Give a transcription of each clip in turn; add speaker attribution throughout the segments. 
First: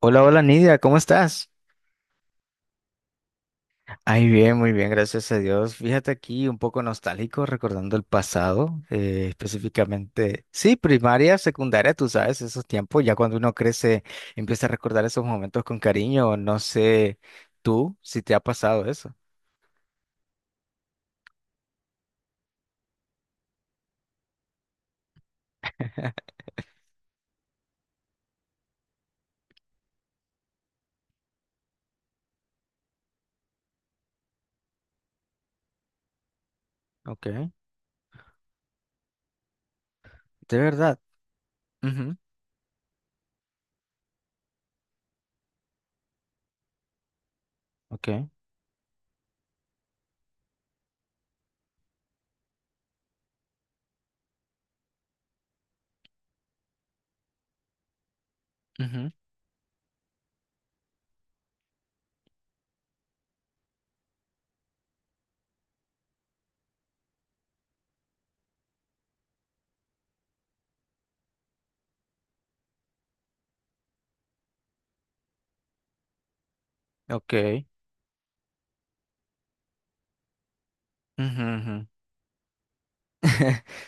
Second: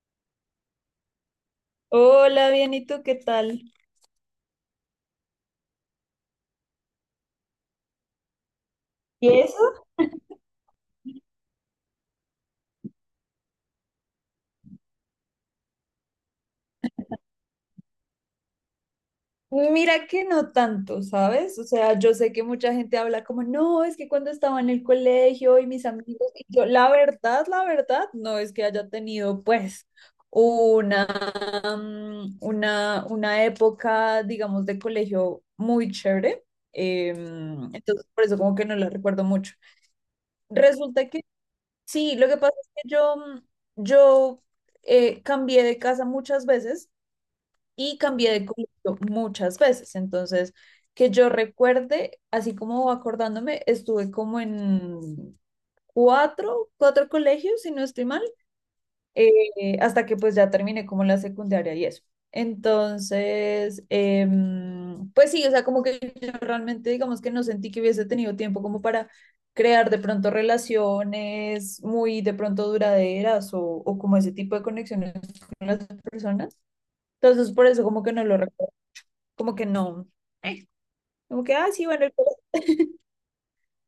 Speaker 1: Hola, hola Nidia, ¿cómo estás?
Speaker 2: Hola, bien, ¿y tú qué tal?
Speaker 1: Ay, bien, muy bien, gracias a Dios. Fíjate aquí un poco nostálgico recordando el pasado,
Speaker 2: ¿Y eso?
Speaker 1: específicamente, sí, primaria, secundaria, tú sabes, esos tiempos, ya cuando uno crece, empieza a recordar esos momentos con cariño, no sé tú si te ha pasado eso.
Speaker 2: Mira que no tanto, ¿sabes? O sea, yo sé que mucha gente habla como, no, es que cuando estaba en el colegio y mis amigos, y yo, la verdad, no es que haya tenido pues una, una época, digamos, de colegio muy chévere.
Speaker 1: Ok, de
Speaker 2: Entonces, por eso como que no la recuerdo mucho.
Speaker 1: verdad.
Speaker 2: Resulta que sí,
Speaker 1: Ujú.
Speaker 2: lo que pasa es que yo, yo cambié de casa muchas veces. Y
Speaker 1: Ok,
Speaker 2: cambié de colegio muchas veces. Entonces, que yo recuerde, así como acordándome, estuve como en cuatro colegios, si no estoy mal,
Speaker 1: ujú,
Speaker 2: hasta que pues ya terminé como la secundaria y eso. Entonces, pues sí, o sea, como que yo realmente digamos que no sentí que hubiese tenido tiempo como para crear de pronto relaciones muy de pronto duraderas o como ese tipo de conexiones con las personas. Entonces,
Speaker 1: ok,
Speaker 2: por eso como que no lo recuerdo como que no. ¿eh?
Speaker 1: ujú,
Speaker 2: Como que, ah, sí,
Speaker 1: ujú.
Speaker 2: bueno, el pelo.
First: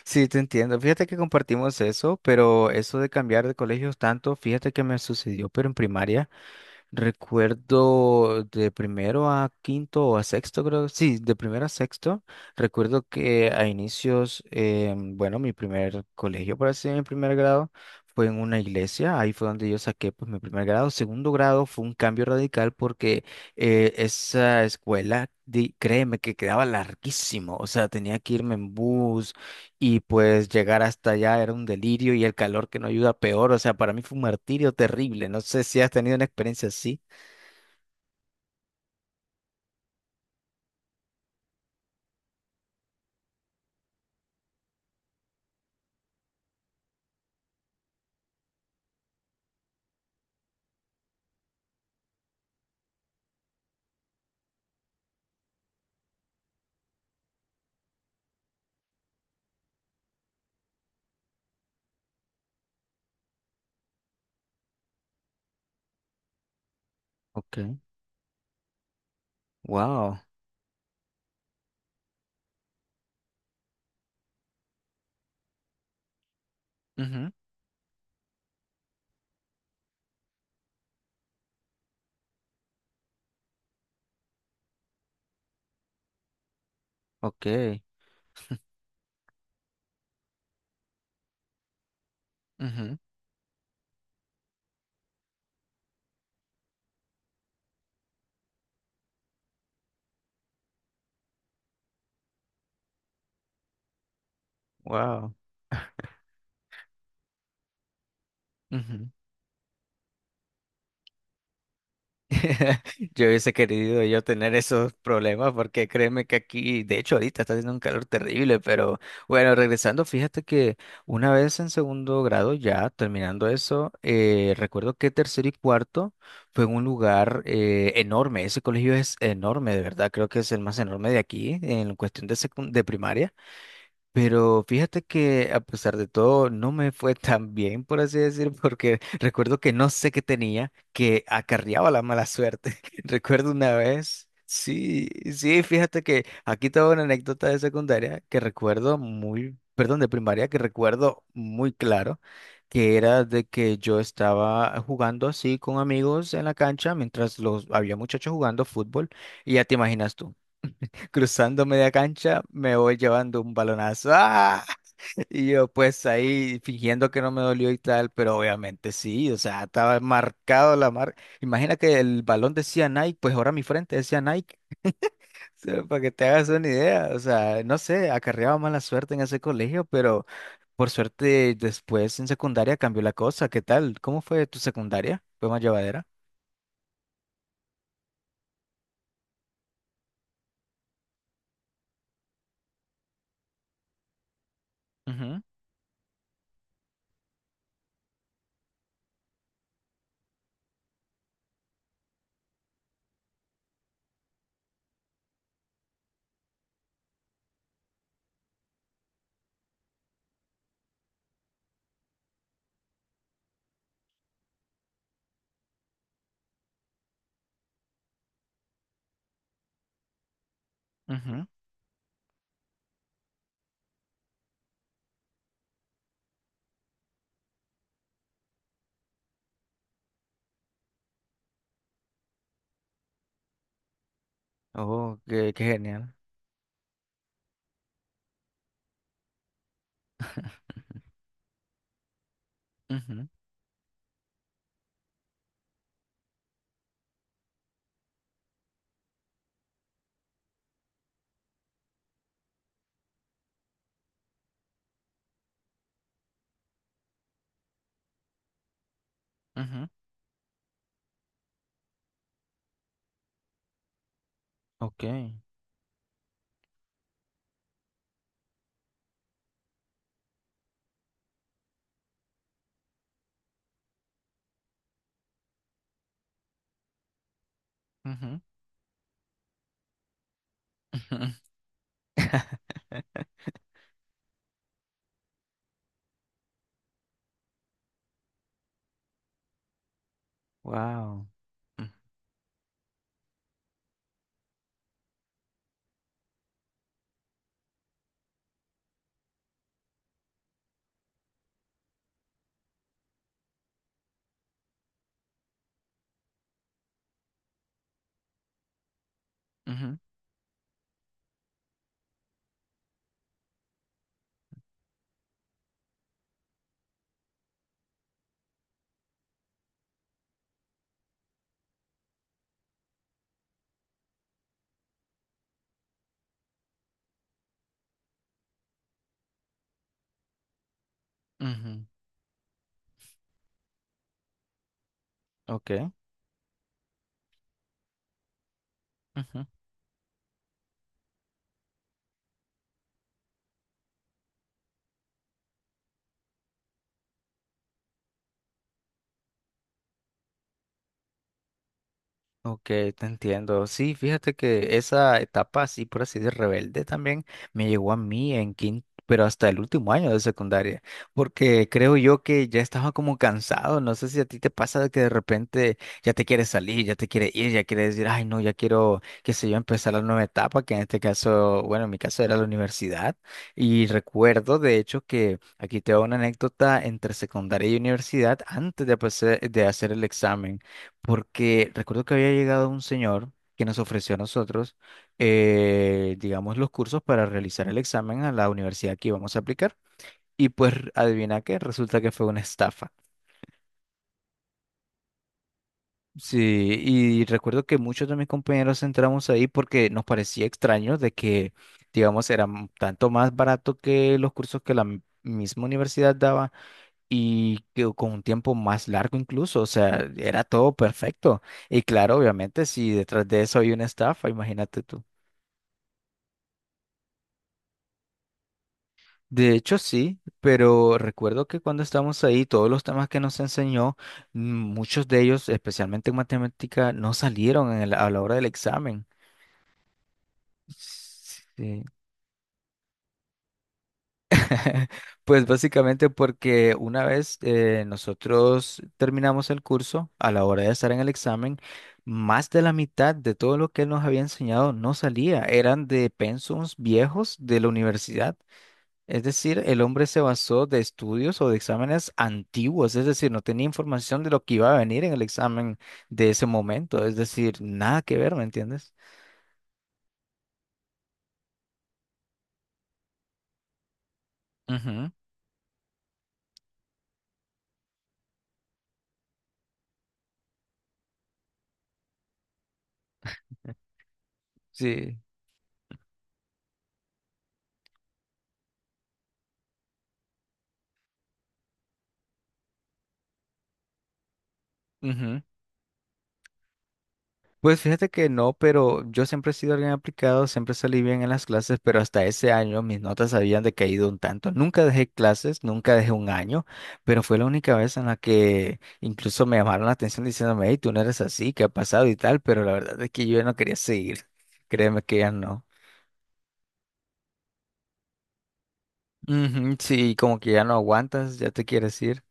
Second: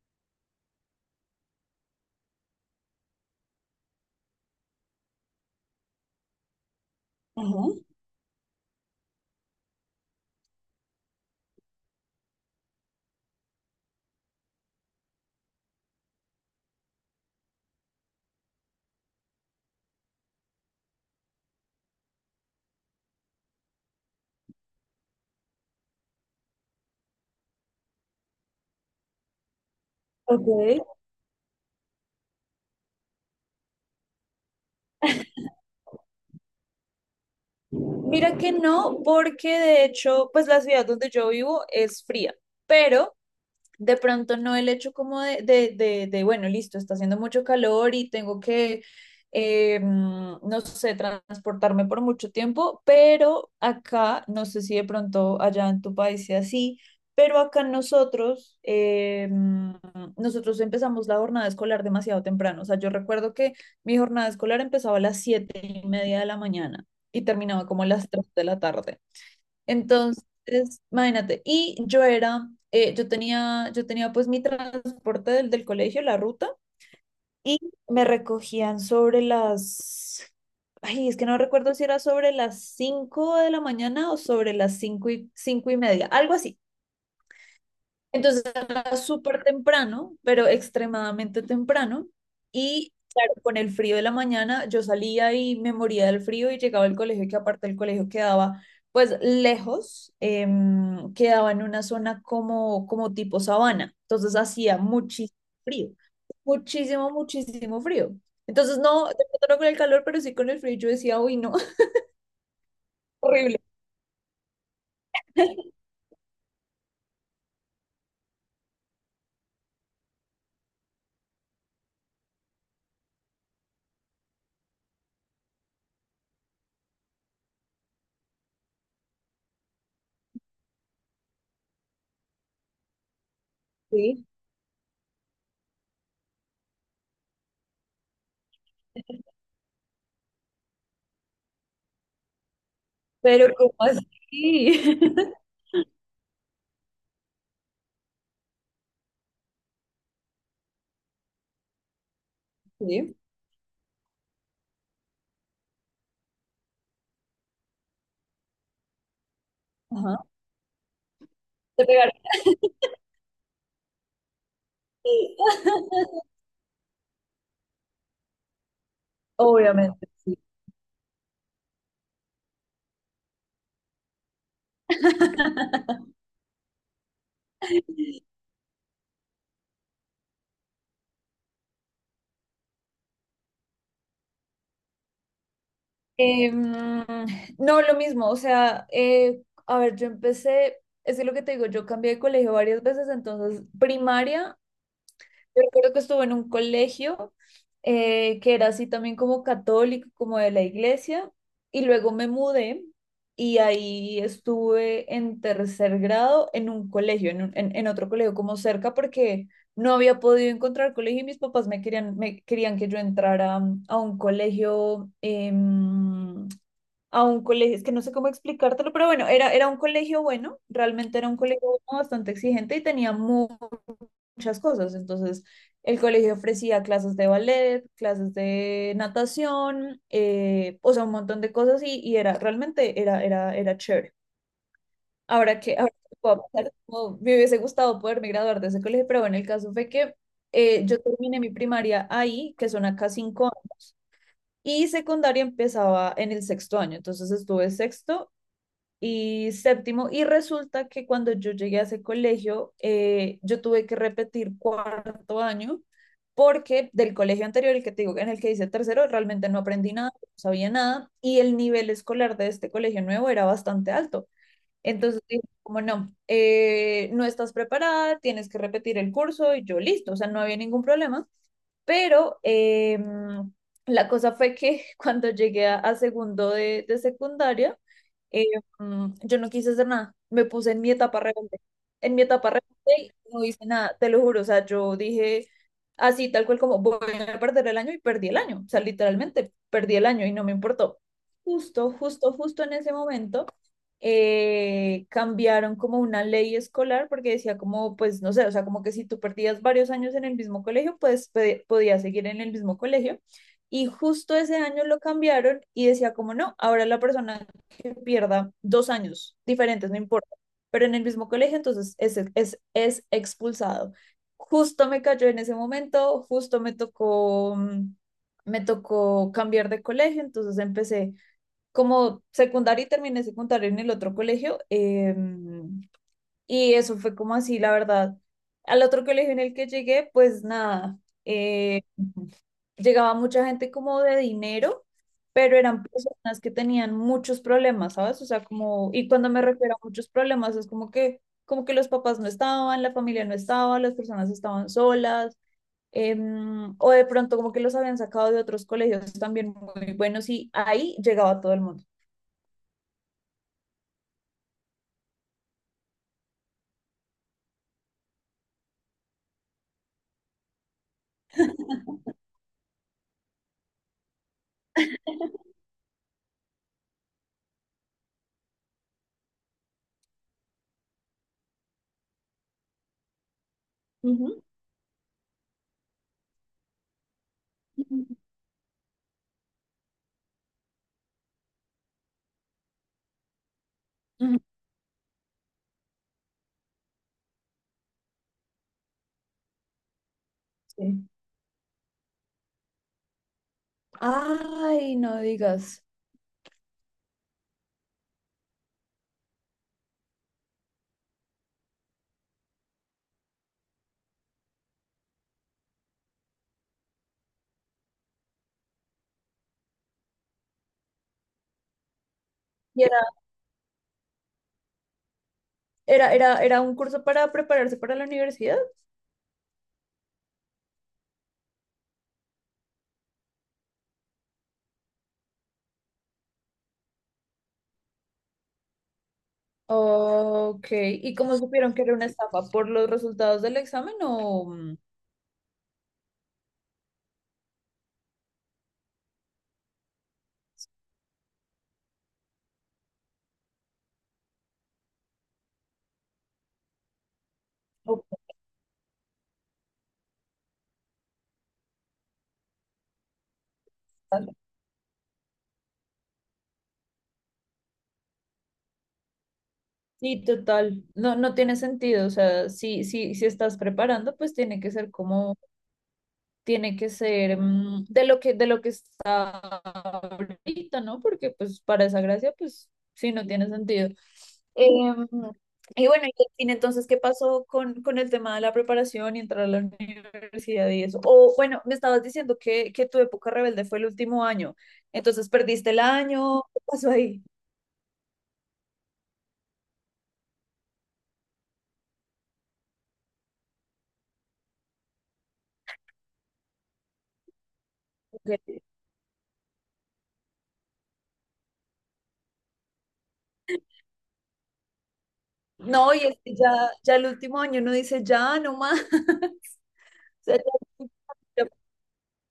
Speaker 1: Sí, te entiendo. Fíjate que compartimos eso, pero eso de cambiar de colegios tanto, fíjate que me sucedió, pero en primaria.
Speaker 2: Ujú.
Speaker 1: Recuerdo de primero a quinto o a sexto, creo. Sí, de primero a sexto. Recuerdo que a inicios, bueno, mi primer colegio, por así decirlo, mi primer grado, fue en una iglesia. Ahí fue donde yo saqué pues, mi primer grado. Segundo grado fue un cambio radical porque esa escuela, créeme que quedaba larguísimo. O sea, tenía que irme en bus y pues llegar
Speaker 2: Ok.
Speaker 1: hasta allá era un delirio y el calor que no ayuda peor. O sea, para mí fue un martirio terrible. No sé si has tenido una experiencia así.
Speaker 2: Mira que no, porque de hecho, pues la ciudad donde yo vivo es fría, pero de pronto no el hecho como de, bueno, listo, está haciendo mucho calor y tengo que, no sé, transportarme por mucho tiempo, pero acá, no sé si de pronto allá en tu país sea así, pero acá nosotros, nosotros empezamos la jornada escolar demasiado temprano. O sea, yo recuerdo que mi jornada escolar empezaba a las siete y media de la mañana y terminaba
Speaker 1: Ok.
Speaker 2: como a las tres de la tarde.
Speaker 1: Wow.
Speaker 2: Entonces, imagínate, y yo era, yo tenía pues mi transporte del colegio, la ruta,
Speaker 1: Ujú.
Speaker 2: y me recogían sobre las, ay, es que no recuerdo si era sobre las 5 de la mañana o sobre las cinco y media, algo así.
Speaker 1: Ok,
Speaker 2: Entonces era súper temprano, pero extremadamente temprano. Y
Speaker 1: ujú.
Speaker 2: claro, con el frío de la mañana yo salía y me moría del frío y llegaba al colegio, que aparte el colegio quedaba pues lejos, quedaba en una zona como, como tipo sabana. Entonces hacía
Speaker 1: Wow.
Speaker 2: muchísimo frío, muchísimo frío. Entonces no,
Speaker 1: Ujú.
Speaker 2: de pronto no con el calor, pero sí con el frío. Yo decía, uy, no,
Speaker 1: Yo hubiese
Speaker 2: horrible.
Speaker 1: querido yo tener esos problemas porque créeme que aquí, de hecho ahorita está haciendo un calor terrible, pero bueno, regresando, fíjate que una vez en segundo grado, ya terminando eso, recuerdo que tercero y cuarto fue en un lugar enorme, ese colegio es enorme, de verdad, creo que es el más enorme de aquí en cuestión de, de primaria.
Speaker 2: Sí,
Speaker 1: Pero fíjate que a pesar de todo no me fue tan bien, por así decir, porque recuerdo que no sé qué tenía, que acarreaba la mala suerte. Recuerdo
Speaker 2: pero
Speaker 1: una
Speaker 2: ¿cómo
Speaker 1: vez,
Speaker 2: así?
Speaker 1: fíjate que aquí tengo una anécdota de secundaria que recuerdo muy, perdón, de primaria que recuerdo muy claro, que
Speaker 2: Sí,
Speaker 1: era de que yo estaba jugando así con amigos en la cancha mientras los había muchachos jugando fútbol y ya te imaginas
Speaker 2: ajá.
Speaker 1: tú cruzando
Speaker 2: Te
Speaker 1: media
Speaker 2: pegaron.
Speaker 1: cancha, me voy llevando un balonazo. ¡Ah! Y yo pues ahí fingiendo que no me dolió y tal, pero obviamente sí, o sea, estaba
Speaker 2: Obviamente, sí.
Speaker 1: marcado la marca. Imagina que el balón decía Nike, pues ahora mi frente decía Nike, o sea, para que te hagas una idea. O sea, no sé, acarreaba mala suerte en ese colegio, pero por suerte después en secundaria cambió la cosa. ¿Qué tal? ¿Cómo fue tu secundaria? ¿Fue más llevadera?
Speaker 2: Eh, mm, no, lo mismo, o sea, a ver, yo empecé, es que lo que te digo, yo cambié de colegio varias veces, entonces primaria.
Speaker 1: Ujú,
Speaker 2: Yo recuerdo que estuve en un colegio que era así también como católico, como de la iglesia, y luego me mudé y ahí estuve en tercer grado en un colegio, en, en otro colegio como cerca, porque no había podido encontrar colegio y mis papás me querían que yo entrara a un colegio, eh, a un colegio, es que no sé cómo explicártelo, pero bueno, era un colegio bueno, realmente era un
Speaker 1: ujú.
Speaker 2: colegio bueno, bastante exigente y tenía muchas cosas. Entonces, el colegio ofrecía clases de ballet, clases de natación, o sea, un montón de cosas y era, era chévere.
Speaker 1: Oh, qué,
Speaker 2: Ahora
Speaker 1: qué
Speaker 2: que, ahora
Speaker 1: genial.
Speaker 2: que puedo pensar, como me hubiese gustado poderme graduar de ese colegio, pero bueno, el caso fue que yo terminé mi primaria ahí, que son acá
Speaker 1: Ujú,
Speaker 2: cinco años. Y secundaria empezaba en el sexto año, entonces estuve sexto y séptimo. Y resulta que cuando yo llegué a ese colegio, yo tuve que repetir cuarto año porque del colegio anterior, el que te digo, en el que hice tercero, realmente no
Speaker 1: ujú.
Speaker 2: aprendí nada, no sabía nada, y el nivel escolar de este colegio nuevo era bastante alto.
Speaker 1: Ok.
Speaker 2: Entonces dije, como no, no estás preparada, tienes que repetir el curso, y yo listo, o sea, no había ningún problema. Pero la cosa fue que cuando llegué a segundo de secundaria,
Speaker 1: Ujú.
Speaker 2: eh, yo no quise hacer nada. Me puse en mi etapa rebelde. En mi etapa rebelde y no hice nada, te lo juro. O sea, yo dije así, tal cual como voy a perder el año y perdí el año. O sea, literalmente perdí el año y no me importó.
Speaker 1: Wow.
Speaker 2: Justo en ese momento cambiaron como una ley escolar porque decía como, pues no sé, o sea, como que si tú perdías varios años en el mismo colegio, pues podías seguir en el mismo colegio. Y justo ese año lo cambiaron y decía como, no, ahora la persona que pierda dos años diferentes, no importa, pero en el mismo colegio, entonces es expulsado. Justo me cayó en ese momento, justo me tocó, me tocó cambiar de colegio, entonces empecé como secundaria y terminé secundaria en el otro colegio. Y eso fue como así, la verdad. Al otro colegio en el que llegué, pues nada, eh, llegaba mucha gente como de dinero, pero eran personas que tenían muchos problemas, ¿sabes? O sea, como, y cuando me
Speaker 1: Ok.
Speaker 2: refiero a muchos problemas, es como que los papás no estaban, la familia no estaba, las personas estaban solas, o de pronto como que los habían sacado de otros colegios también muy buenos y ahí llegaba todo el mundo.
Speaker 1: Ok, te entiendo. Sí, fíjate que esa etapa así, por así de rebelde también me llegó a mí en quinto, pero hasta el último año de secundaria, porque creo yo que ya estaba como cansado. No sé si a ti te pasa de que de repente ya te quieres salir, ya te quieres ir, ya quieres decir, ay, no, ya quiero, qué sé yo, empezar la nueva etapa, que en este caso, bueno, en mi caso era la universidad. Y
Speaker 2: Ujú,
Speaker 1: recuerdo, de hecho, que aquí te hago una anécdota entre secundaria y
Speaker 2: ujú,
Speaker 1: universidad antes de, de hacer el examen porque recuerdo que había llegado un señor que nos ofreció a
Speaker 2: ujú,
Speaker 1: nosotros, digamos, los cursos para realizar el examen a la universidad que íbamos a aplicar. Y pues
Speaker 2: sí.
Speaker 1: adivina qué, resulta que fue una estafa.
Speaker 2: Ay, no digas.
Speaker 1: Sí, y recuerdo que muchos de mis compañeros entramos ahí porque nos parecía extraño de que, digamos, era tanto más barato que los cursos que la misma universidad daba y que con un tiempo más largo incluso, o sea, era todo perfecto. Y claro, obviamente,
Speaker 2: Y
Speaker 1: si
Speaker 2: era-
Speaker 1: detrás de eso hay una estafa, imagínate tú.
Speaker 2: Era un curso para prepararse para la universidad?
Speaker 1: De hecho, sí, pero recuerdo que cuando estábamos ahí, todos los temas que nos enseñó, muchos de ellos, especialmente en matemática, no salieron en a la hora del examen.
Speaker 2: Ok. ¿Y cómo supieron que
Speaker 1: Sí.
Speaker 2: era una estafa? ¿Por los resultados del examen o...?
Speaker 1: Pues básicamente porque una vez nosotros terminamos el curso, a la hora de estar en el examen, más de la mitad de todo lo que él nos había enseñado no salía, eran de pensums viejos de la
Speaker 2: ¿O- por
Speaker 1: universidad. Es decir, el hombre se basó de estudios o de exámenes antiguos, es decir, no tenía información de
Speaker 2: algo?
Speaker 1: lo que iba a venir en el examen de ese momento, es decir, nada que ver, ¿me entiendes?
Speaker 2: Sí, total. No, no tiene sentido. O sea, si estás preparando, pues tiene que ser
Speaker 1: Ujú.
Speaker 2: como... tiene que ser de lo que está ahorita, ¿no? Porque pues para esa gracia, pues sí, no tiene sentido. Em,
Speaker 1: Sí.
Speaker 2: y bueno, y al fin, entonces, ¿qué pasó con el tema de la preparación y entrar a la universidad y eso? O bueno, me estabas diciendo que tu época rebelde fue el último año, entonces
Speaker 1: Ujú.
Speaker 2: perdiste el año, ¿qué pasó ahí?
Speaker 1: Pues fíjate que no, pero yo siempre he sido alguien aplicado, siempre salí bien en las clases, pero hasta ese año mis notas habían decaído un tanto. Nunca dejé clases, nunca dejé un año, pero fue la única vez en la
Speaker 2: Ok.
Speaker 1: que incluso me llamaron la atención diciéndome, hey, tú no eres así, ¿qué ha pasado y tal? Pero la verdad es que yo ya no quería seguir. Créeme que ya no.
Speaker 2: No, y es que ya, ya el último año no dice ya, no más.
Speaker 1: Ujú, sí,
Speaker 2: O sea,
Speaker 1: como que ya no aguantas,
Speaker 2: ya-
Speaker 1: ya te quieres ir.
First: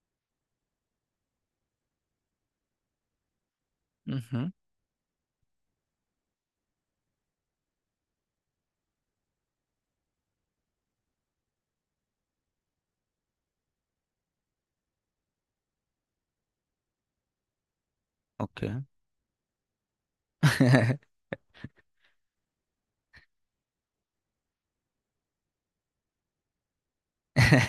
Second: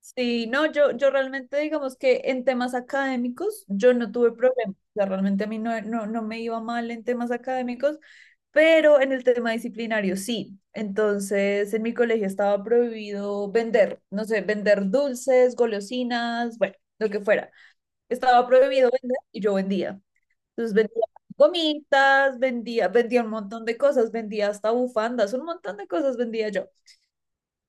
Speaker 2: sí, no, yo realmente digamos que en temas académicos yo no tuve
Speaker 1: Ujú.
Speaker 2: problemas, o sea, realmente a mí no me iba mal en temas académicos, pero en el tema disciplinario sí. Entonces, en mi colegio estaba prohibido vender, no sé, vender dulces, golosinas, bueno, lo que fuera. Estaba
Speaker 1: Ok.
Speaker 2: prohibido vender y yo vendía. Entonces vendía gomitas, vendía un montón de cosas, vendía hasta bufandas, un montón de cosas vendía yo.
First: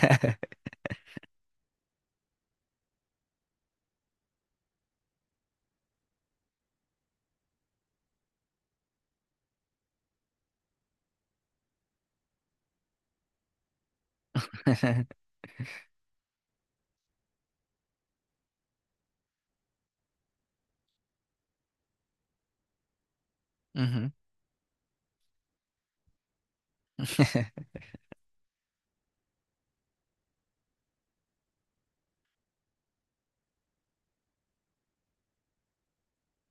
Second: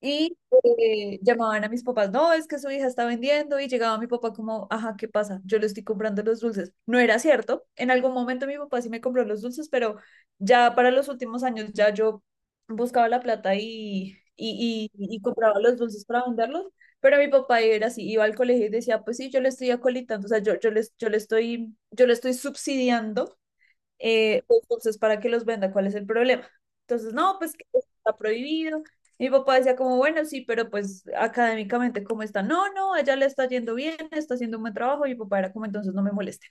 Speaker 2: Y llamaban a mis papás, no, es que su hija está vendiendo y llegaba mi papá como, ajá, ¿qué pasa? Yo le estoy comprando los dulces. No era cierto. En algún momento mi papá sí me compró los dulces, pero ya para los últimos años ya yo buscaba la plata y, y compraba los dulces para venderlos. Pero mi papá era así, iba al colegio y decía, pues sí, yo le estoy acolitando, o sea, yo le estoy subsidiando
Speaker 1: Ujú.
Speaker 2: pues, entonces, ¿para que los venda? ¿Cuál es el problema? Entonces, no, pues que está prohibido. Mi papá decía como, bueno, sí, pero pues académicamente, ¿cómo está? No, no, ella le está yendo bien, está haciendo un buen trabajo. Y mi papá era como, entonces no me molesten.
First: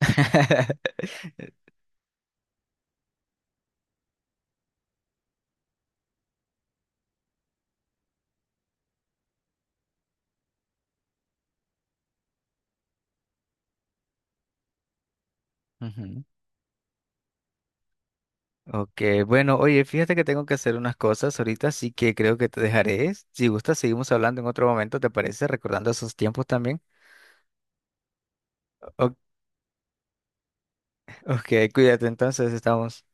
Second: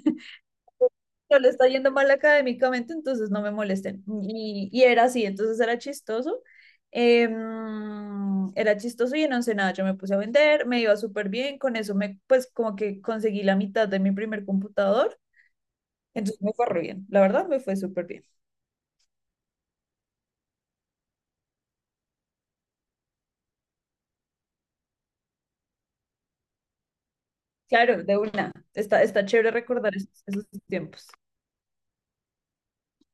Speaker 2: No le está yendo mal académicamente, entonces no me molesten. Y era así, entonces era chistoso. Era chistoso y en Ensenada yo me puse a vender, me iba súper bien, con eso me, pues como que conseguí la mitad de mi primer computador,
Speaker 1: Ujú.
Speaker 2: entonces me fue re bien, la verdad me fue súper bien.
Speaker 1: Ok, bueno, oye, fíjate que tengo que hacer unas cosas ahorita, así que creo que te dejaré. Si gustas, seguimos hablando en otro momento, ¿te parece? Recordando esos tiempos también.
Speaker 2: Claro, de una. Está,
Speaker 1: O-
Speaker 2: está chévere recordar esos, esos tiempos.
Speaker 1: ok, cuídate, entonces estamos.